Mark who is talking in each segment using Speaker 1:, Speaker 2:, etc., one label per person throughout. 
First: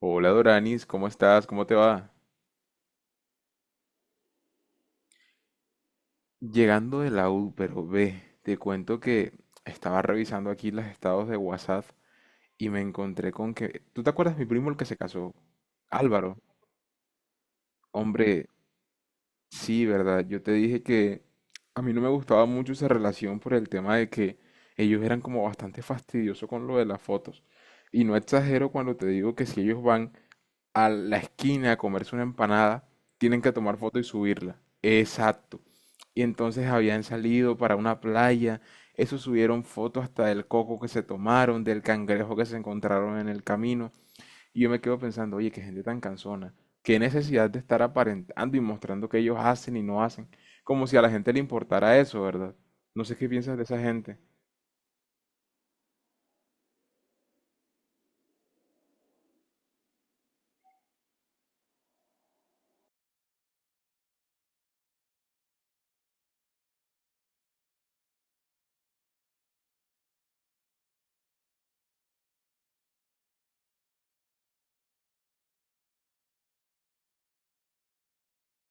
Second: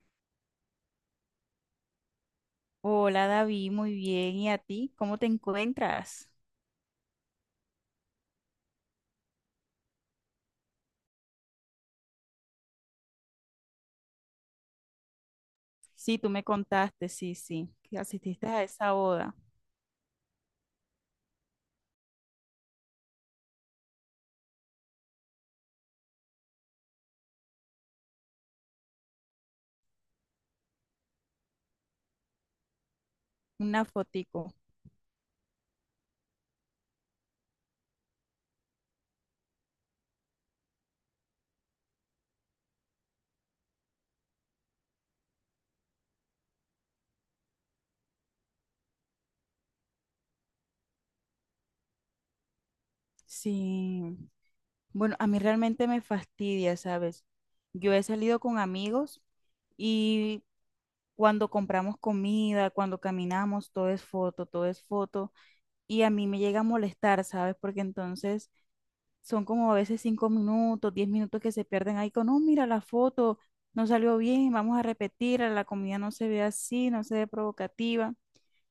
Speaker 1: Hola Doranis, ¿cómo estás? ¿Cómo te va?
Speaker 2: Hola David, muy bien. ¿Y a ti? ¿Cómo te encuentras?
Speaker 1: Llegando de la U, pero ve, te cuento que estaba revisando aquí los estados de WhatsApp y me encontré con que... ¿Tú te acuerdas mi primo el que se casó?
Speaker 2: Sí, tú
Speaker 1: Álvaro.
Speaker 2: me contaste, sí, sí, que
Speaker 1: Hombre,
Speaker 2: asististe a esa boda.
Speaker 1: sí, ¿verdad? Yo te dije que a mí no me gustaba mucho esa relación por el tema de que ellos eran como bastante fastidiosos con lo de las fotos. Y no exagero cuando te digo que si ellos van a la esquina a comerse una empanada, tienen que tomar
Speaker 2: Una
Speaker 1: foto y
Speaker 2: fotico.
Speaker 1: subirla. Exacto. Y entonces habían salido para una playa, eso subieron fotos hasta del coco que se tomaron, del cangrejo que se encontraron en el camino. Y yo me quedo pensando, oye, qué gente tan cansona, qué necesidad de estar aparentando y mostrando que ellos hacen y no hacen, como si a la gente le importara eso, ¿verdad? No sé qué piensas de esa
Speaker 2: Sí.
Speaker 1: gente.
Speaker 2: Bueno, a mí realmente me fastidia, ¿sabes? Yo he salido con amigos y cuando compramos comida, cuando caminamos, todo es foto, todo es foto. Y a mí me llega a molestar, ¿sabes? Porque entonces son como a veces 5 minutos, 10 minutos que se pierden ahí con, no, mira la foto, no salió bien, vamos a repetir, la comida no se ve así, no se ve provocativa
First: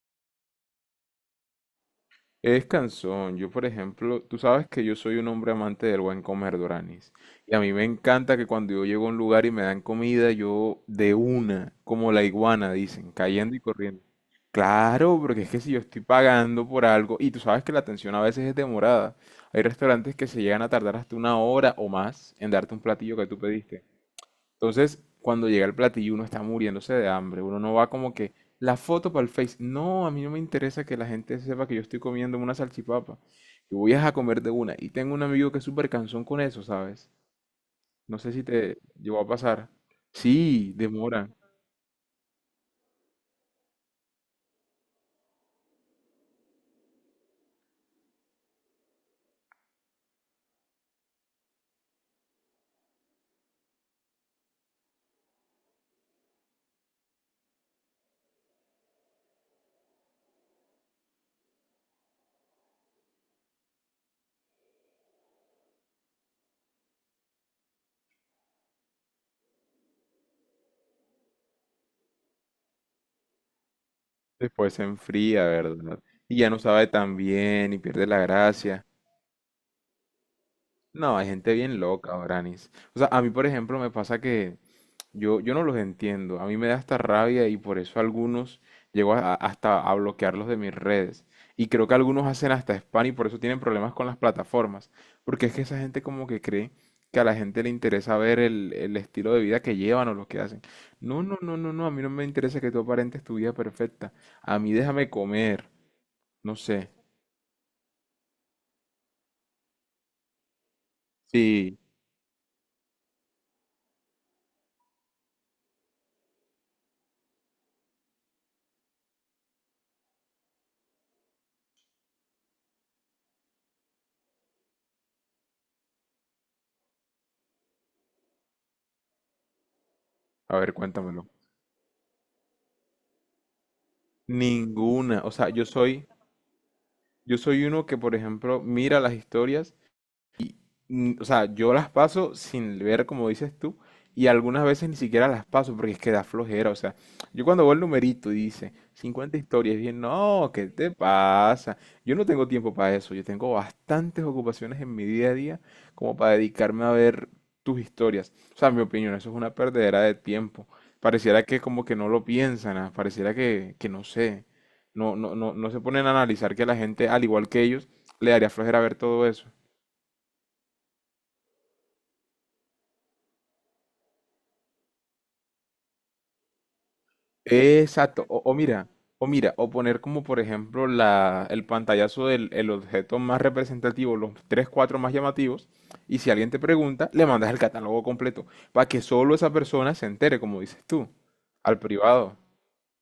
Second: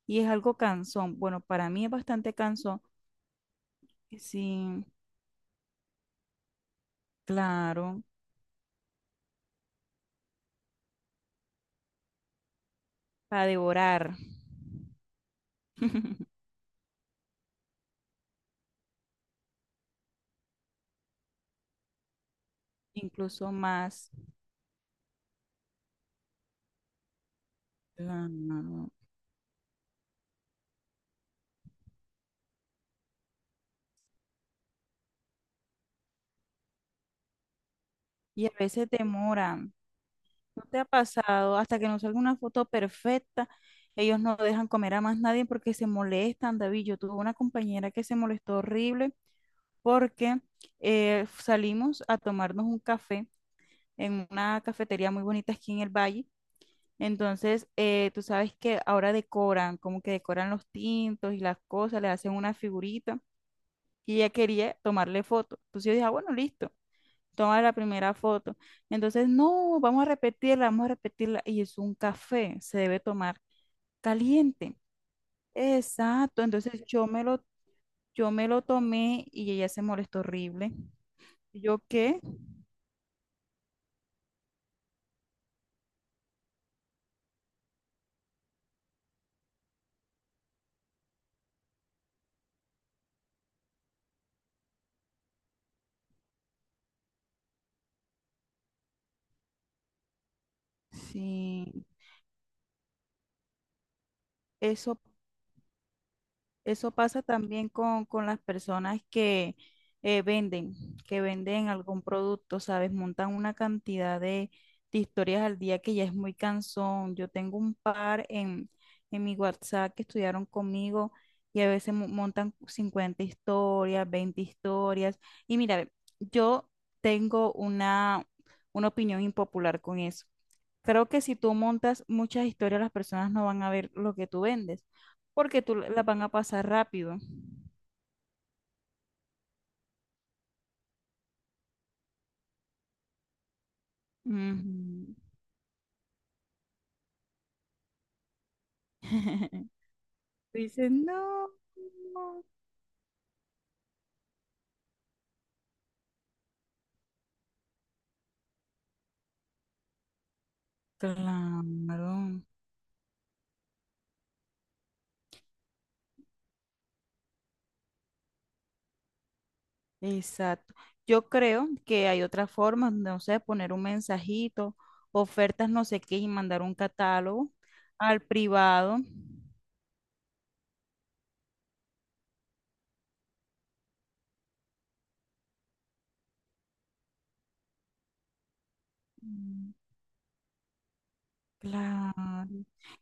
Speaker 2: y es algo cansón. Bueno, para mí es bastante
Speaker 1: Es
Speaker 2: cansón.
Speaker 1: cansón. Yo, por ejemplo, tú sabes que
Speaker 2: Sí,
Speaker 1: yo soy un hombre amante del buen comer, Doranis. Y a mí me
Speaker 2: claro,
Speaker 1: encanta que cuando yo llego a un lugar y me dan comida, yo de una, como la iguana, dicen,
Speaker 2: para
Speaker 1: cayendo y corriendo.
Speaker 2: devorar,
Speaker 1: Claro, porque es que si yo estoy pagando por algo, y tú sabes que la atención a veces es demorada. Hay restaurantes que se llegan a tardar hasta una hora o más en darte un platillo que tú
Speaker 2: incluso
Speaker 1: pediste.
Speaker 2: más.
Speaker 1: Entonces, cuando llega el platillo, uno está muriéndose de hambre. Uno no va como que la
Speaker 2: Claro.
Speaker 1: foto para el Face. No, a mí no me interesa que la gente sepa que yo estoy comiendo una salchipapa. Yo voy a comer de una. Y tengo un amigo que es súper cansón con eso, ¿sabes? No sé si
Speaker 2: Y a
Speaker 1: te
Speaker 2: veces
Speaker 1: llegó a pasar.
Speaker 2: demoran. ¿No
Speaker 1: Sí,
Speaker 2: te ha
Speaker 1: demora.
Speaker 2: pasado? Hasta que no salga una foto perfecta, ellos no dejan comer a más nadie porque se molestan, David. Yo tuve una compañera que se molestó horrible porque salimos a tomarnos un café en una cafetería muy bonita aquí en el valle. Entonces, tú sabes que ahora decoran, como que decoran los tintos y las cosas, le hacen una figurita y ella quería tomarle foto. Entonces yo dije, "Ah, bueno, listo, toma la primera foto". Entonces, no, vamos a repetirla, vamos a repetirla. Y es un café, se debe tomar
Speaker 1: Después
Speaker 2: caliente.
Speaker 1: se enfría, ¿verdad? Y
Speaker 2: Exacto,
Speaker 1: ya no sabe tan bien y pierde la
Speaker 2: yo me lo
Speaker 1: gracia.
Speaker 2: tomé y ella se molestó horrible.
Speaker 1: No, hay gente
Speaker 2: ¿Y
Speaker 1: bien
Speaker 2: yo
Speaker 1: loca,
Speaker 2: qué?
Speaker 1: Branis. O sea, a mí, por ejemplo, me pasa que yo no los entiendo. A mí me da hasta rabia y por eso algunos llego hasta a bloquearlos de mis redes. Y creo que algunos hacen hasta spam y por eso tienen problemas con las plataformas. Porque es que esa gente como que cree que a la gente le interesa ver el estilo de vida que llevan o lo que hacen. No, no, no, no,
Speaker 2: Sí,
Speaker 1: no. A mí no me interesa que tú aparentes tu vida perfecta. A mí
Speaker 2: eso
Speaker 1: déjame comer. No sé.
Speaker 2: eso pasa también con las personas que venden, que venden
Speaker 1: Sí.
Speaker 2: algún producto, ¿sabes? Montan una cantidad de historias al día que ya es muy cansón. Yo tengo un par en mi WhatsApp que estudiaron conmigo y a veces montan 50 historias, 20 historias. Y mira, ve, yo tengo una opinión impopular con eso.
Speaker 1: A ver,
Speaker 2: Creo que
Speaker 1: cuéntamelo.
Speaker 2: si tú montas muchas historias, las personas no van a ver lo que tú vendes
Speaker 1: Ninguna. O sea,
Speaker 2: porque
Speaker 1: yo
Speaker 2: tú las
Speaker 1: soy...
Speaker 2: van a pasar rápido.
Speaker 1: Yo soy uno que, por ejemplo, mira las historias o sea, yo las paso sin ver, como dices tú, y
Speaker 2: Ujú.
Speaker 1: algunas veces ni siquiera las paso porque es que da flojera. O sea, yo cuando veo el numerito y dice 50 historias, bien, no,
Speaker 2: Tú
Speaker 1: ¿qué te
Speaker 2: dices, no,
Speaker 1: pasa? Yo no tengo tiempo para eso. Yo tengo bastantes ocupaciones en mi día a día como para dedicarme a ver tus historias. O sea, en mi opinión, eso es una perdedera de tiempo. Pareciera que como que no lo
Speaker 2: claro,
Speaker 1: piensan, pareciera que no sé. No, no, no, no se ponen a analizar que la gente, al igual que ellos, le daría flojera ver todo eso.
Speaker 2: exacto. Yo creo que hay otras formas, no sé, poner un mensajito, ofertas no sé qué y mandar un catálogo al
Speaker 1: Exacto,
Speaker 2: privado.
Speaker 1: o mira, o poner como por ejemplo la, el pantallazo del el objeto más representativo, los tres, cuatro más llamativos, y si alguien te pregunta, le mandas el catálogo completo, para que solo esa persona se entere, como dices tú, al privado.
Speaker 2: Claro.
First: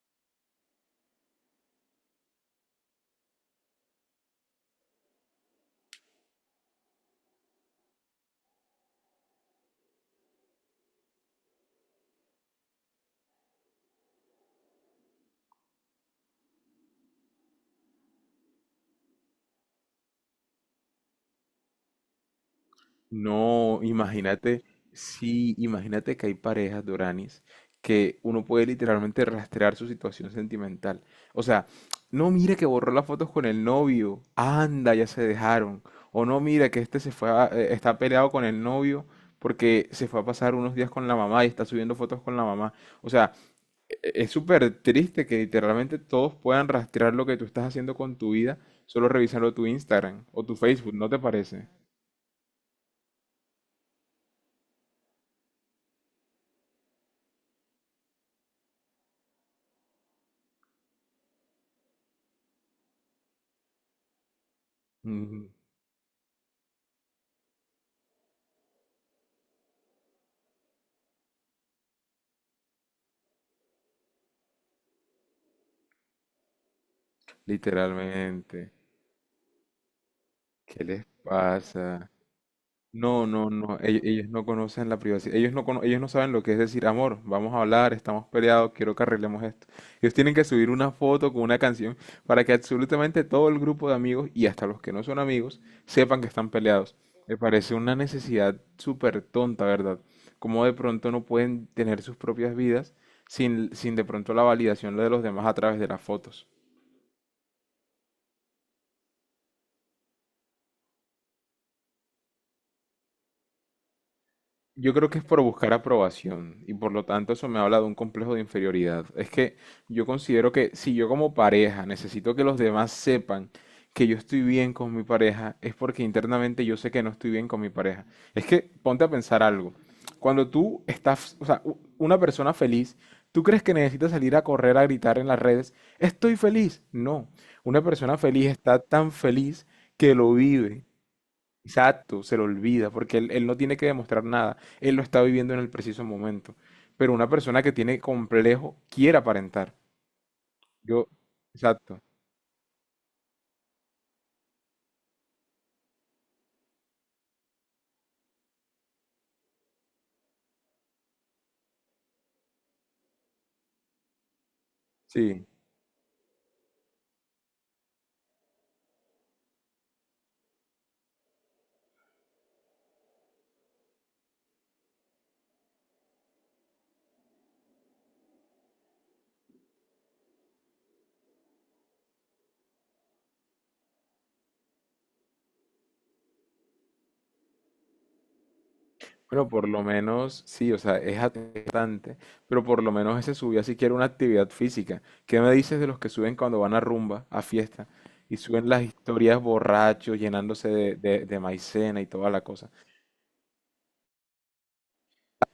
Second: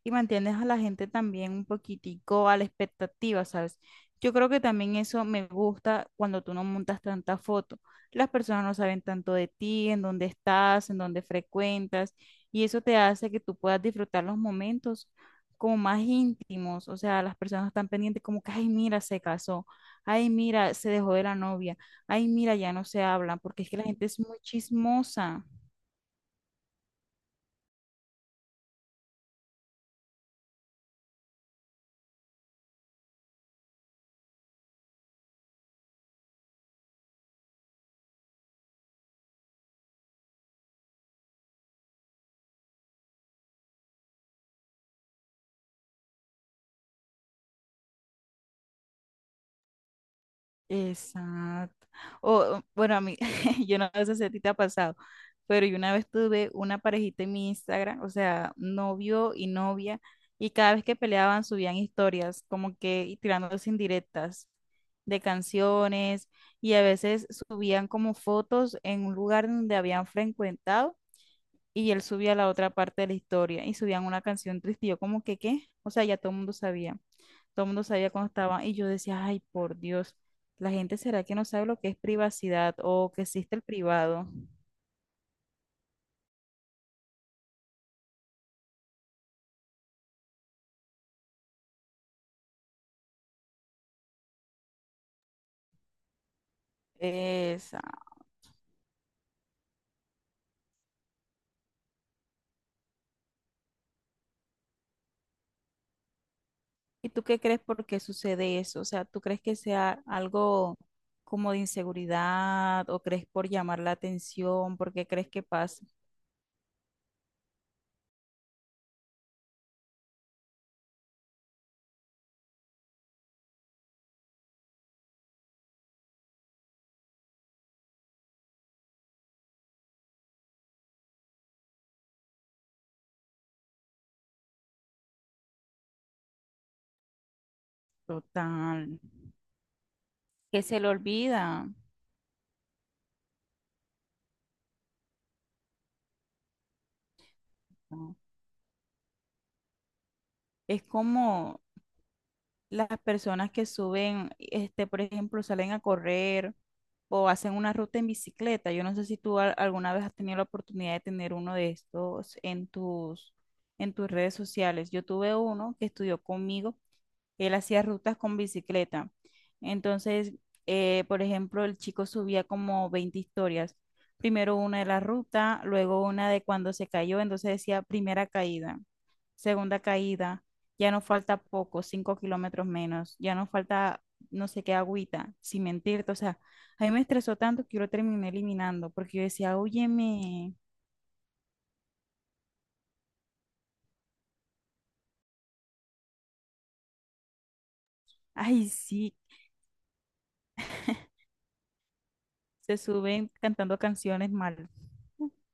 Speaker 2: Y mantienes a la gente también un poquitico a la expectativa, ¿sabes? Yo creo que también eso me gusta cuando tú no montas tanta foto. Las personas no saben tanto de ti, en dónde estás, en dónde frecuentas, y eso te hace que tú puedas disfrutar los momentos como más íntimos. O sea, las personas están pendientes como que, ay, mira, se casó, ay, mira, se dejó de la novia, ay, mira, ya no se hablan, porque es que
Speaker 1: No,
Speaker 2: la gente es muy
Speaker 1: imagínate,
Speaker 2: chismosa.
Speaker 1: sí, imagínate que hay parejas, Doranis, que uno puede literalmente rastrear su situación sentimental. O sea, no mira que borró las fotos con el novio, anda, ya se dejaron. O no mira que este se fue está peleado con el novio porque se fue a pasar unos días con la mamá y está subiendo fotos con la mamá. O sea, es súper triste que literalmente todos puedan rastrear lo que tú estás haciendo con tu vida solo revisando tu Instagram o tu Facebook, ¿no te parece?
Speaker 2: Exacto. O, bueno, a mí, yo no sé si a ti te ha pasado, pero yo una vez tuve una parejita en mi Instagram, o sea, novio y novia, y cada vez que peleaban subían historias, como que y tirándose indirectas de canciones, y a veces subían como fotos en un lugar donde habían frecuentado, y él subía la otra parte de la historia, y subían una canción triste, y yo como que, ¿qué? O sea, ya todo el mundo sabía. Todo el mundo sabía cuando estaban
Speaker 1: Literalmente,
Speaker 2: y yo decía, ay, por Dios, la
Speaker 1: ¿qué
Speaker 2: gente
Speaker 1: les
Speaker 2: será que no sabe lo que es
Speaker 1: pasa?
Speaker 2: privacidad o que
Speaker 1: No, no,
Speaker 2: existe el
Speaker 1: no, ellos
Speaker 2: privado.
Speaker 1: no conocen la privacidad, ellos no, ellos no saben lo que es decir, amor, vamos a hablar, estamos peleados, quiero que arreglemos esto. Ellos tienen que subir una foto con una canción para que absolutamente todo el grupo de amigos y hasta los que no son amigos sepan que están peleados. Me parece
Speaker 2: Esa.
Speaker 1: una necesidad súper tonta, ¿verdad? Como de pronto no pueden tener sus propias vidas sin de pronto la validación de los demás a través de las fotos.
Speaker 2: ¿Y tú qué crees por qué sucede eso? O sea, ¿tú crees que sea algo como de inseguridad o crees por llamar la atención? ¿Por
Speaker 1: Yo
Speaker 2: qué
Speaker 1: creo que es
Speaker 2: crees
Speaker 1: por
Speaker 2: que
Speaker 1: buscar
Speaker 2: pasa?
Speaker 1: aprobación y por lo tanto eso me habla de un complejo de inferioridad. Es que yo considero que si yo como pareja necesito que los demás sepan que yo estoy bien con mi pareja, es porque internamente yo sé que no estoy bien con mi pareja. Es que ponte a pensar algo. Cuando tú estás, o sea, una persona feliz, ¿tú crees que necesita salir a correr a gritar en las redes, estoy feliz? No. Una persona feliz está
Speaker 2: Total.
Speaker 1: tan feliz que lo
Speaker 2: Que se
Speaker 1: vive.
Speaker 2: le olvida.
Speaker 1: Exacto, se lo olvida, porque él no tiene que demostrar nada, él lo está viviendo en el preciso momento. Pero una persona que tiene
Speaker 2: ¿No?
Speaker 1: complejo quiere aparentar.
Speaker 2: Es
Speaker 1: Yo,
Speaker 2: como,
Speaker 1: exacto,
Speaker 2: las personas que suben, por ejemplo, salen a correr o hacen una ruta en bicicleta. Yo no sé si tú alguna vez has tenido la oportunidad de tener uno de estos en en tus redes sociales. Yo tuve
Speaker 1: sí.
Speaker 2: uno que estudió conmigo, él hacía rutas con bicicleta. Entonces, por ejemplo, el chico subía como 20 historias. Primero una de la ruta, luego una de cuando se cayó, entonces decía primera caída, segunda caída, ya no falta poco, 5 kilómetros menos, ya no falta no sé qué agüita, sin mentirte, o sea, a mí me estresó tanto que yo lo terminé eliminando, porque yo
Speaker 1: Bueno,
Speaker 2: decía,
Speaker 1: por lo menos,
Speaker 2: óyeme,
Speaker 1: sí, o sea, es atentante, pero por lo menos ese subía siquiera una actividad física. ¿Qué me dices de los que suben cuando van a rumba, a fiesta, y suben
Speaker 2: ay
Speaker 1: las
Speaker 2: sí,
Speaker 1: historias borrachos, llenándose de, de maicena y toda la cosa?
Speaker 2: se suben cantando canciones mal,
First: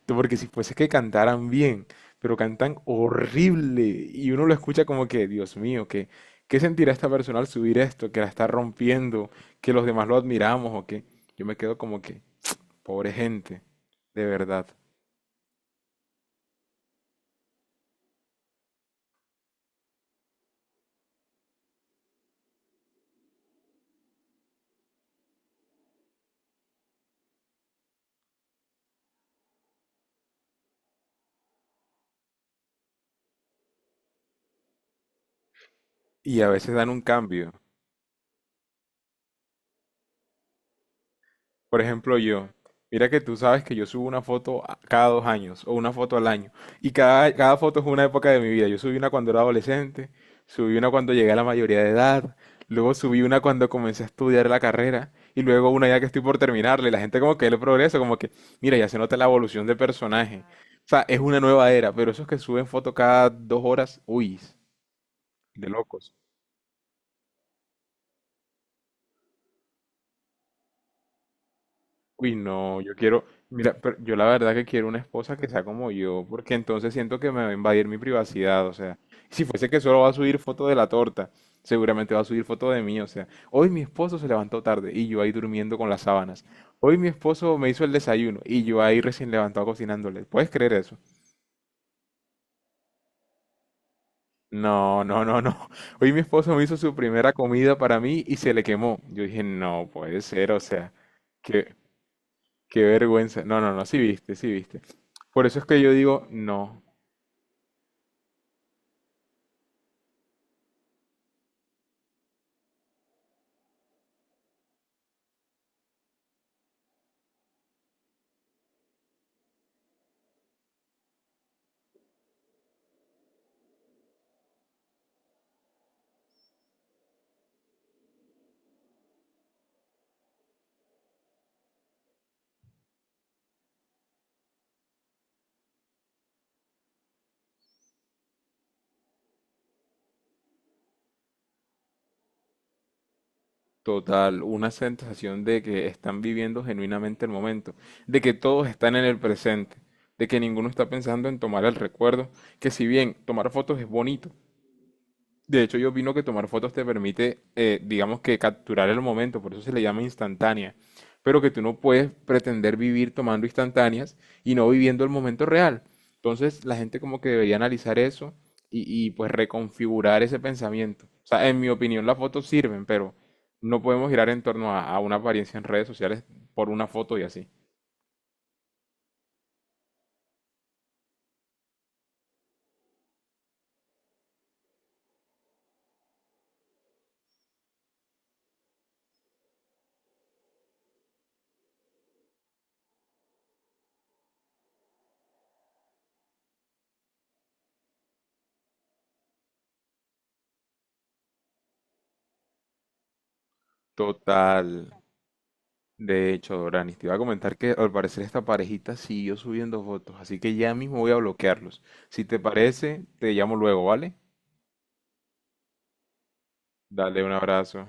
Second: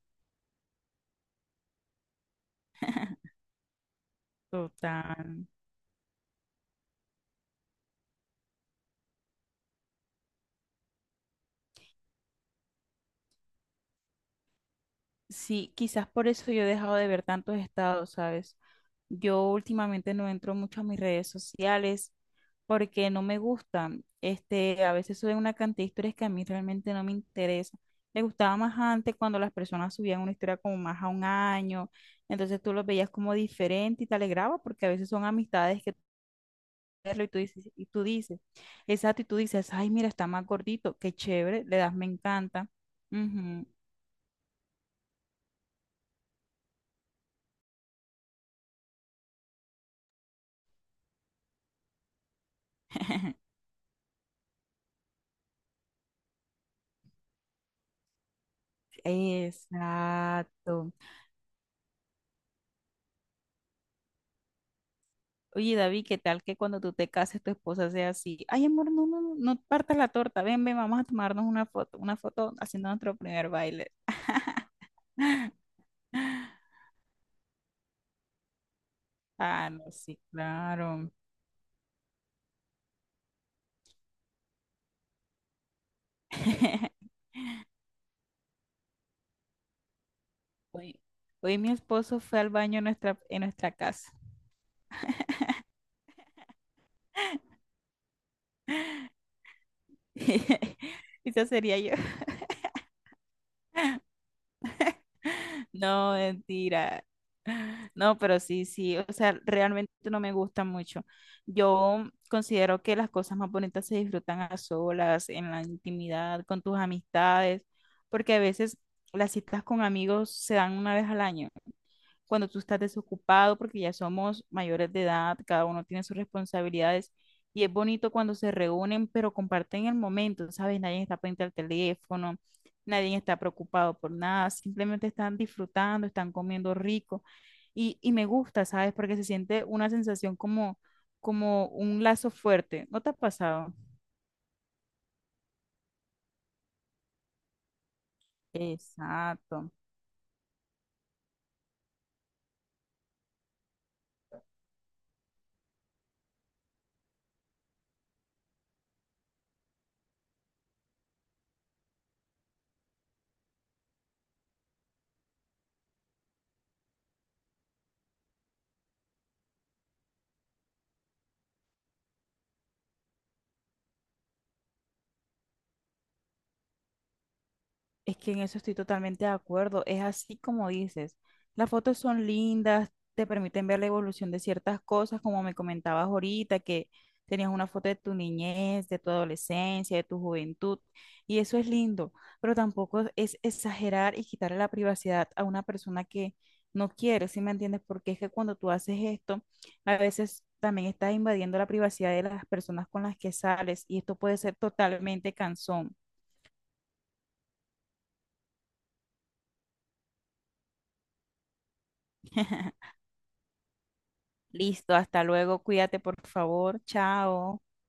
Speaker 1: Porque si fuese que cantaran bien, pero cantan horrible y uno lo escucha como que,
Speaker 2: total.
Speaker 1: Dios mío, que, ¿qué sentirá esta persona al subir esto? Que la está rompiendo, que los demás lo admiramos o qué. Yo me quedo como que, pobre gente, de verdad.
Speaker 2: Sí, quizás por eso yo he dejado de ver tantos estados, ¿sabes? Yo últimamente no entro mucho a mis redes sociales porque no me gustan. A veces suben una cantidad de historias que a mí realmente no me interesa. Me gustaba más antes cuando las personas subían una historia como más a un año, entonces tú los veías como diferente y te alegraba porque a veces son amistades que tú
Speaker 1: Y a veces dan un
Speaker 2: ves y tú
Speaker 1: cambio.
Speaker 2: dices, exacto, y tú dices, ay, mira, está más gordito, qué chévere, le
Speaker 1: Por
Speaker 2: das, me
Speaker 1: ejemplo, yo,
Speaker 2: encanta.
Speaker 1: mira que tú sabes
Speaker 2: Ujú,
Speaker 1: que yo subo una foto cada 2 años o una foto al año. Y cada foto es una época de mi vida. Yo subí una cuando era adolescente, subí una cuando llegué a la mayoría de edad, luego subí una cuando comencé a estudiar la carrera y luego una ya que estoy por terminarla. Y la gente como que ve el progreso, como que, mira, ya se nota la evolución de personaje. O
Speaker 2: exacto.
Speaker 1: sea, es una nueva era, pero esos que suben foto cada 2 horas, uy, de
Speaker 2: Oye, David,
Speaker 1: locos.
Speaker 2: ¿qué tal que cuando tú te cases tu esposa sea así? Ay, amor, no, no, no, no partas la torta. Ven, ven, vamos a tomarnos una
Speaker 1: Uy,
Speaker 2: foto
Speaker 1: no,
Speaker 2: haciendo
Speaker 1: yo
Speaker 2: nuestro
Speaker 1: quiero,
Speaker 2: primer
Speaker 1: mira,
Speaker 2: baile.
Speaker 1: pero yo la verdad que quiero una esposa que sea como yo, porque entonces siento que me va a invadir mi privacidad, o sea, si fuese
Speaker 2: Ah,
Speaker 1: que
Speaker 2: no,
Speaker 1: solo va a
Speaker 2: sí,
Speaker 1: subir foto de la
Speaker 2: claro.
Speaker 1: torta, seguramente va a subir foto de mí, o sea, hoy mi esposo se levantó tarde y yo ahí durmiendo con las sábanas, hoy mi esposo me hizo el desayuno y yo ahí recién levantado cocinándole, ¿puedes creer eso?
Speaker 2: Hoy, hoy mi esposo fue al baño en en nuestra casa.
Speaker 1: No, no, no, no, hoy mi esposo me hizo su primera comida para mí y se le quemó, yo dije, no puede ser, o sea,
Speaker 2: Esa
Speaker 1: que
Speaker 2: sería yo.
Speaker 1: qué vergüenza. No, no, no, sí viste, sí viste. Por eso es que yo
Speaker 2: No,
Speaker 1: digo, no,
Speaker 2: mentira. No, pero sí, sí, o sea, realmente no me gusta mucho. Yo considero que las cosas más bonitas se disfrutan a solas, en la intimidad, con tus amistades, porque a veces las citas con amigos se dan una vez al año cuando tú estás desocupado, porque ya somos mayores de edad, cada uno tiene sus responsabilidades y es bonito cuando se reúnen, pero comparten el momento, ¿sabes? Nadie está pendiente al teléfono, nadie está preocupado por nada, simplemente están disfrutando, están comiendo rico y me gusta, ¿sabes? Porque se siente una sensación como, como un lazo fuerte. ¿No te ha pasado?
Speaker 1: total, una sensación de que están viviendo genuinamente el momento, de que todos están en el
Speaker 2: Exacto.
Speaker 1: presente, de que ninguno está pensando en tomar el recuerdo, que si bien tomar fotos es bonito. De hecho, yo opino que tomar fotos te permite, digamos que capturar el momento, por eso se le llama instantánea, pero que tú no puedes pretender vivir tomando instantáneas y no viviendo el momento real. Entonces, la gente como que debería analizar eso pues reconfigurar ese pensamiento. O sea, en mi opinión, las fotos sirven, pero no podemos girar en torno a una apariencia en redes sociales por una foto y así.
Speaker 2: Es que en eso estoy totalmente de acuerdo. Es así como dices. Las fotos son lindas, te permiten ver la evolución de ciertas cosas, como me comentabas ahorita, que tenías una foto de tu niñez, de tu adolescencia, de tu juventud, y eso es lindo, pero tampoco es exagerar y quitarle la privacidad a una persona que no quiere, ¿sí me entiendes? Porque es que cuando tú haces esto, a veces también estás invadiendo la privacidad de las personas con las que sales, y esto puede ser
Speaker 1: Total.
Speaker 2: totalmente cansón.
Speaker 1: De hecho, Doranis, te iba a comentar que al parecer esta parejita siguió subiendo fotos, así que ya mismo voy a bloquearlos. Si te parece, te llamo luego, ¿vale?
Speaker 2: Listo, hasta luego, cuídate por favor,
Speaker 1: Dale un
Speaker 2: chao.
Speaker 1: abrazo.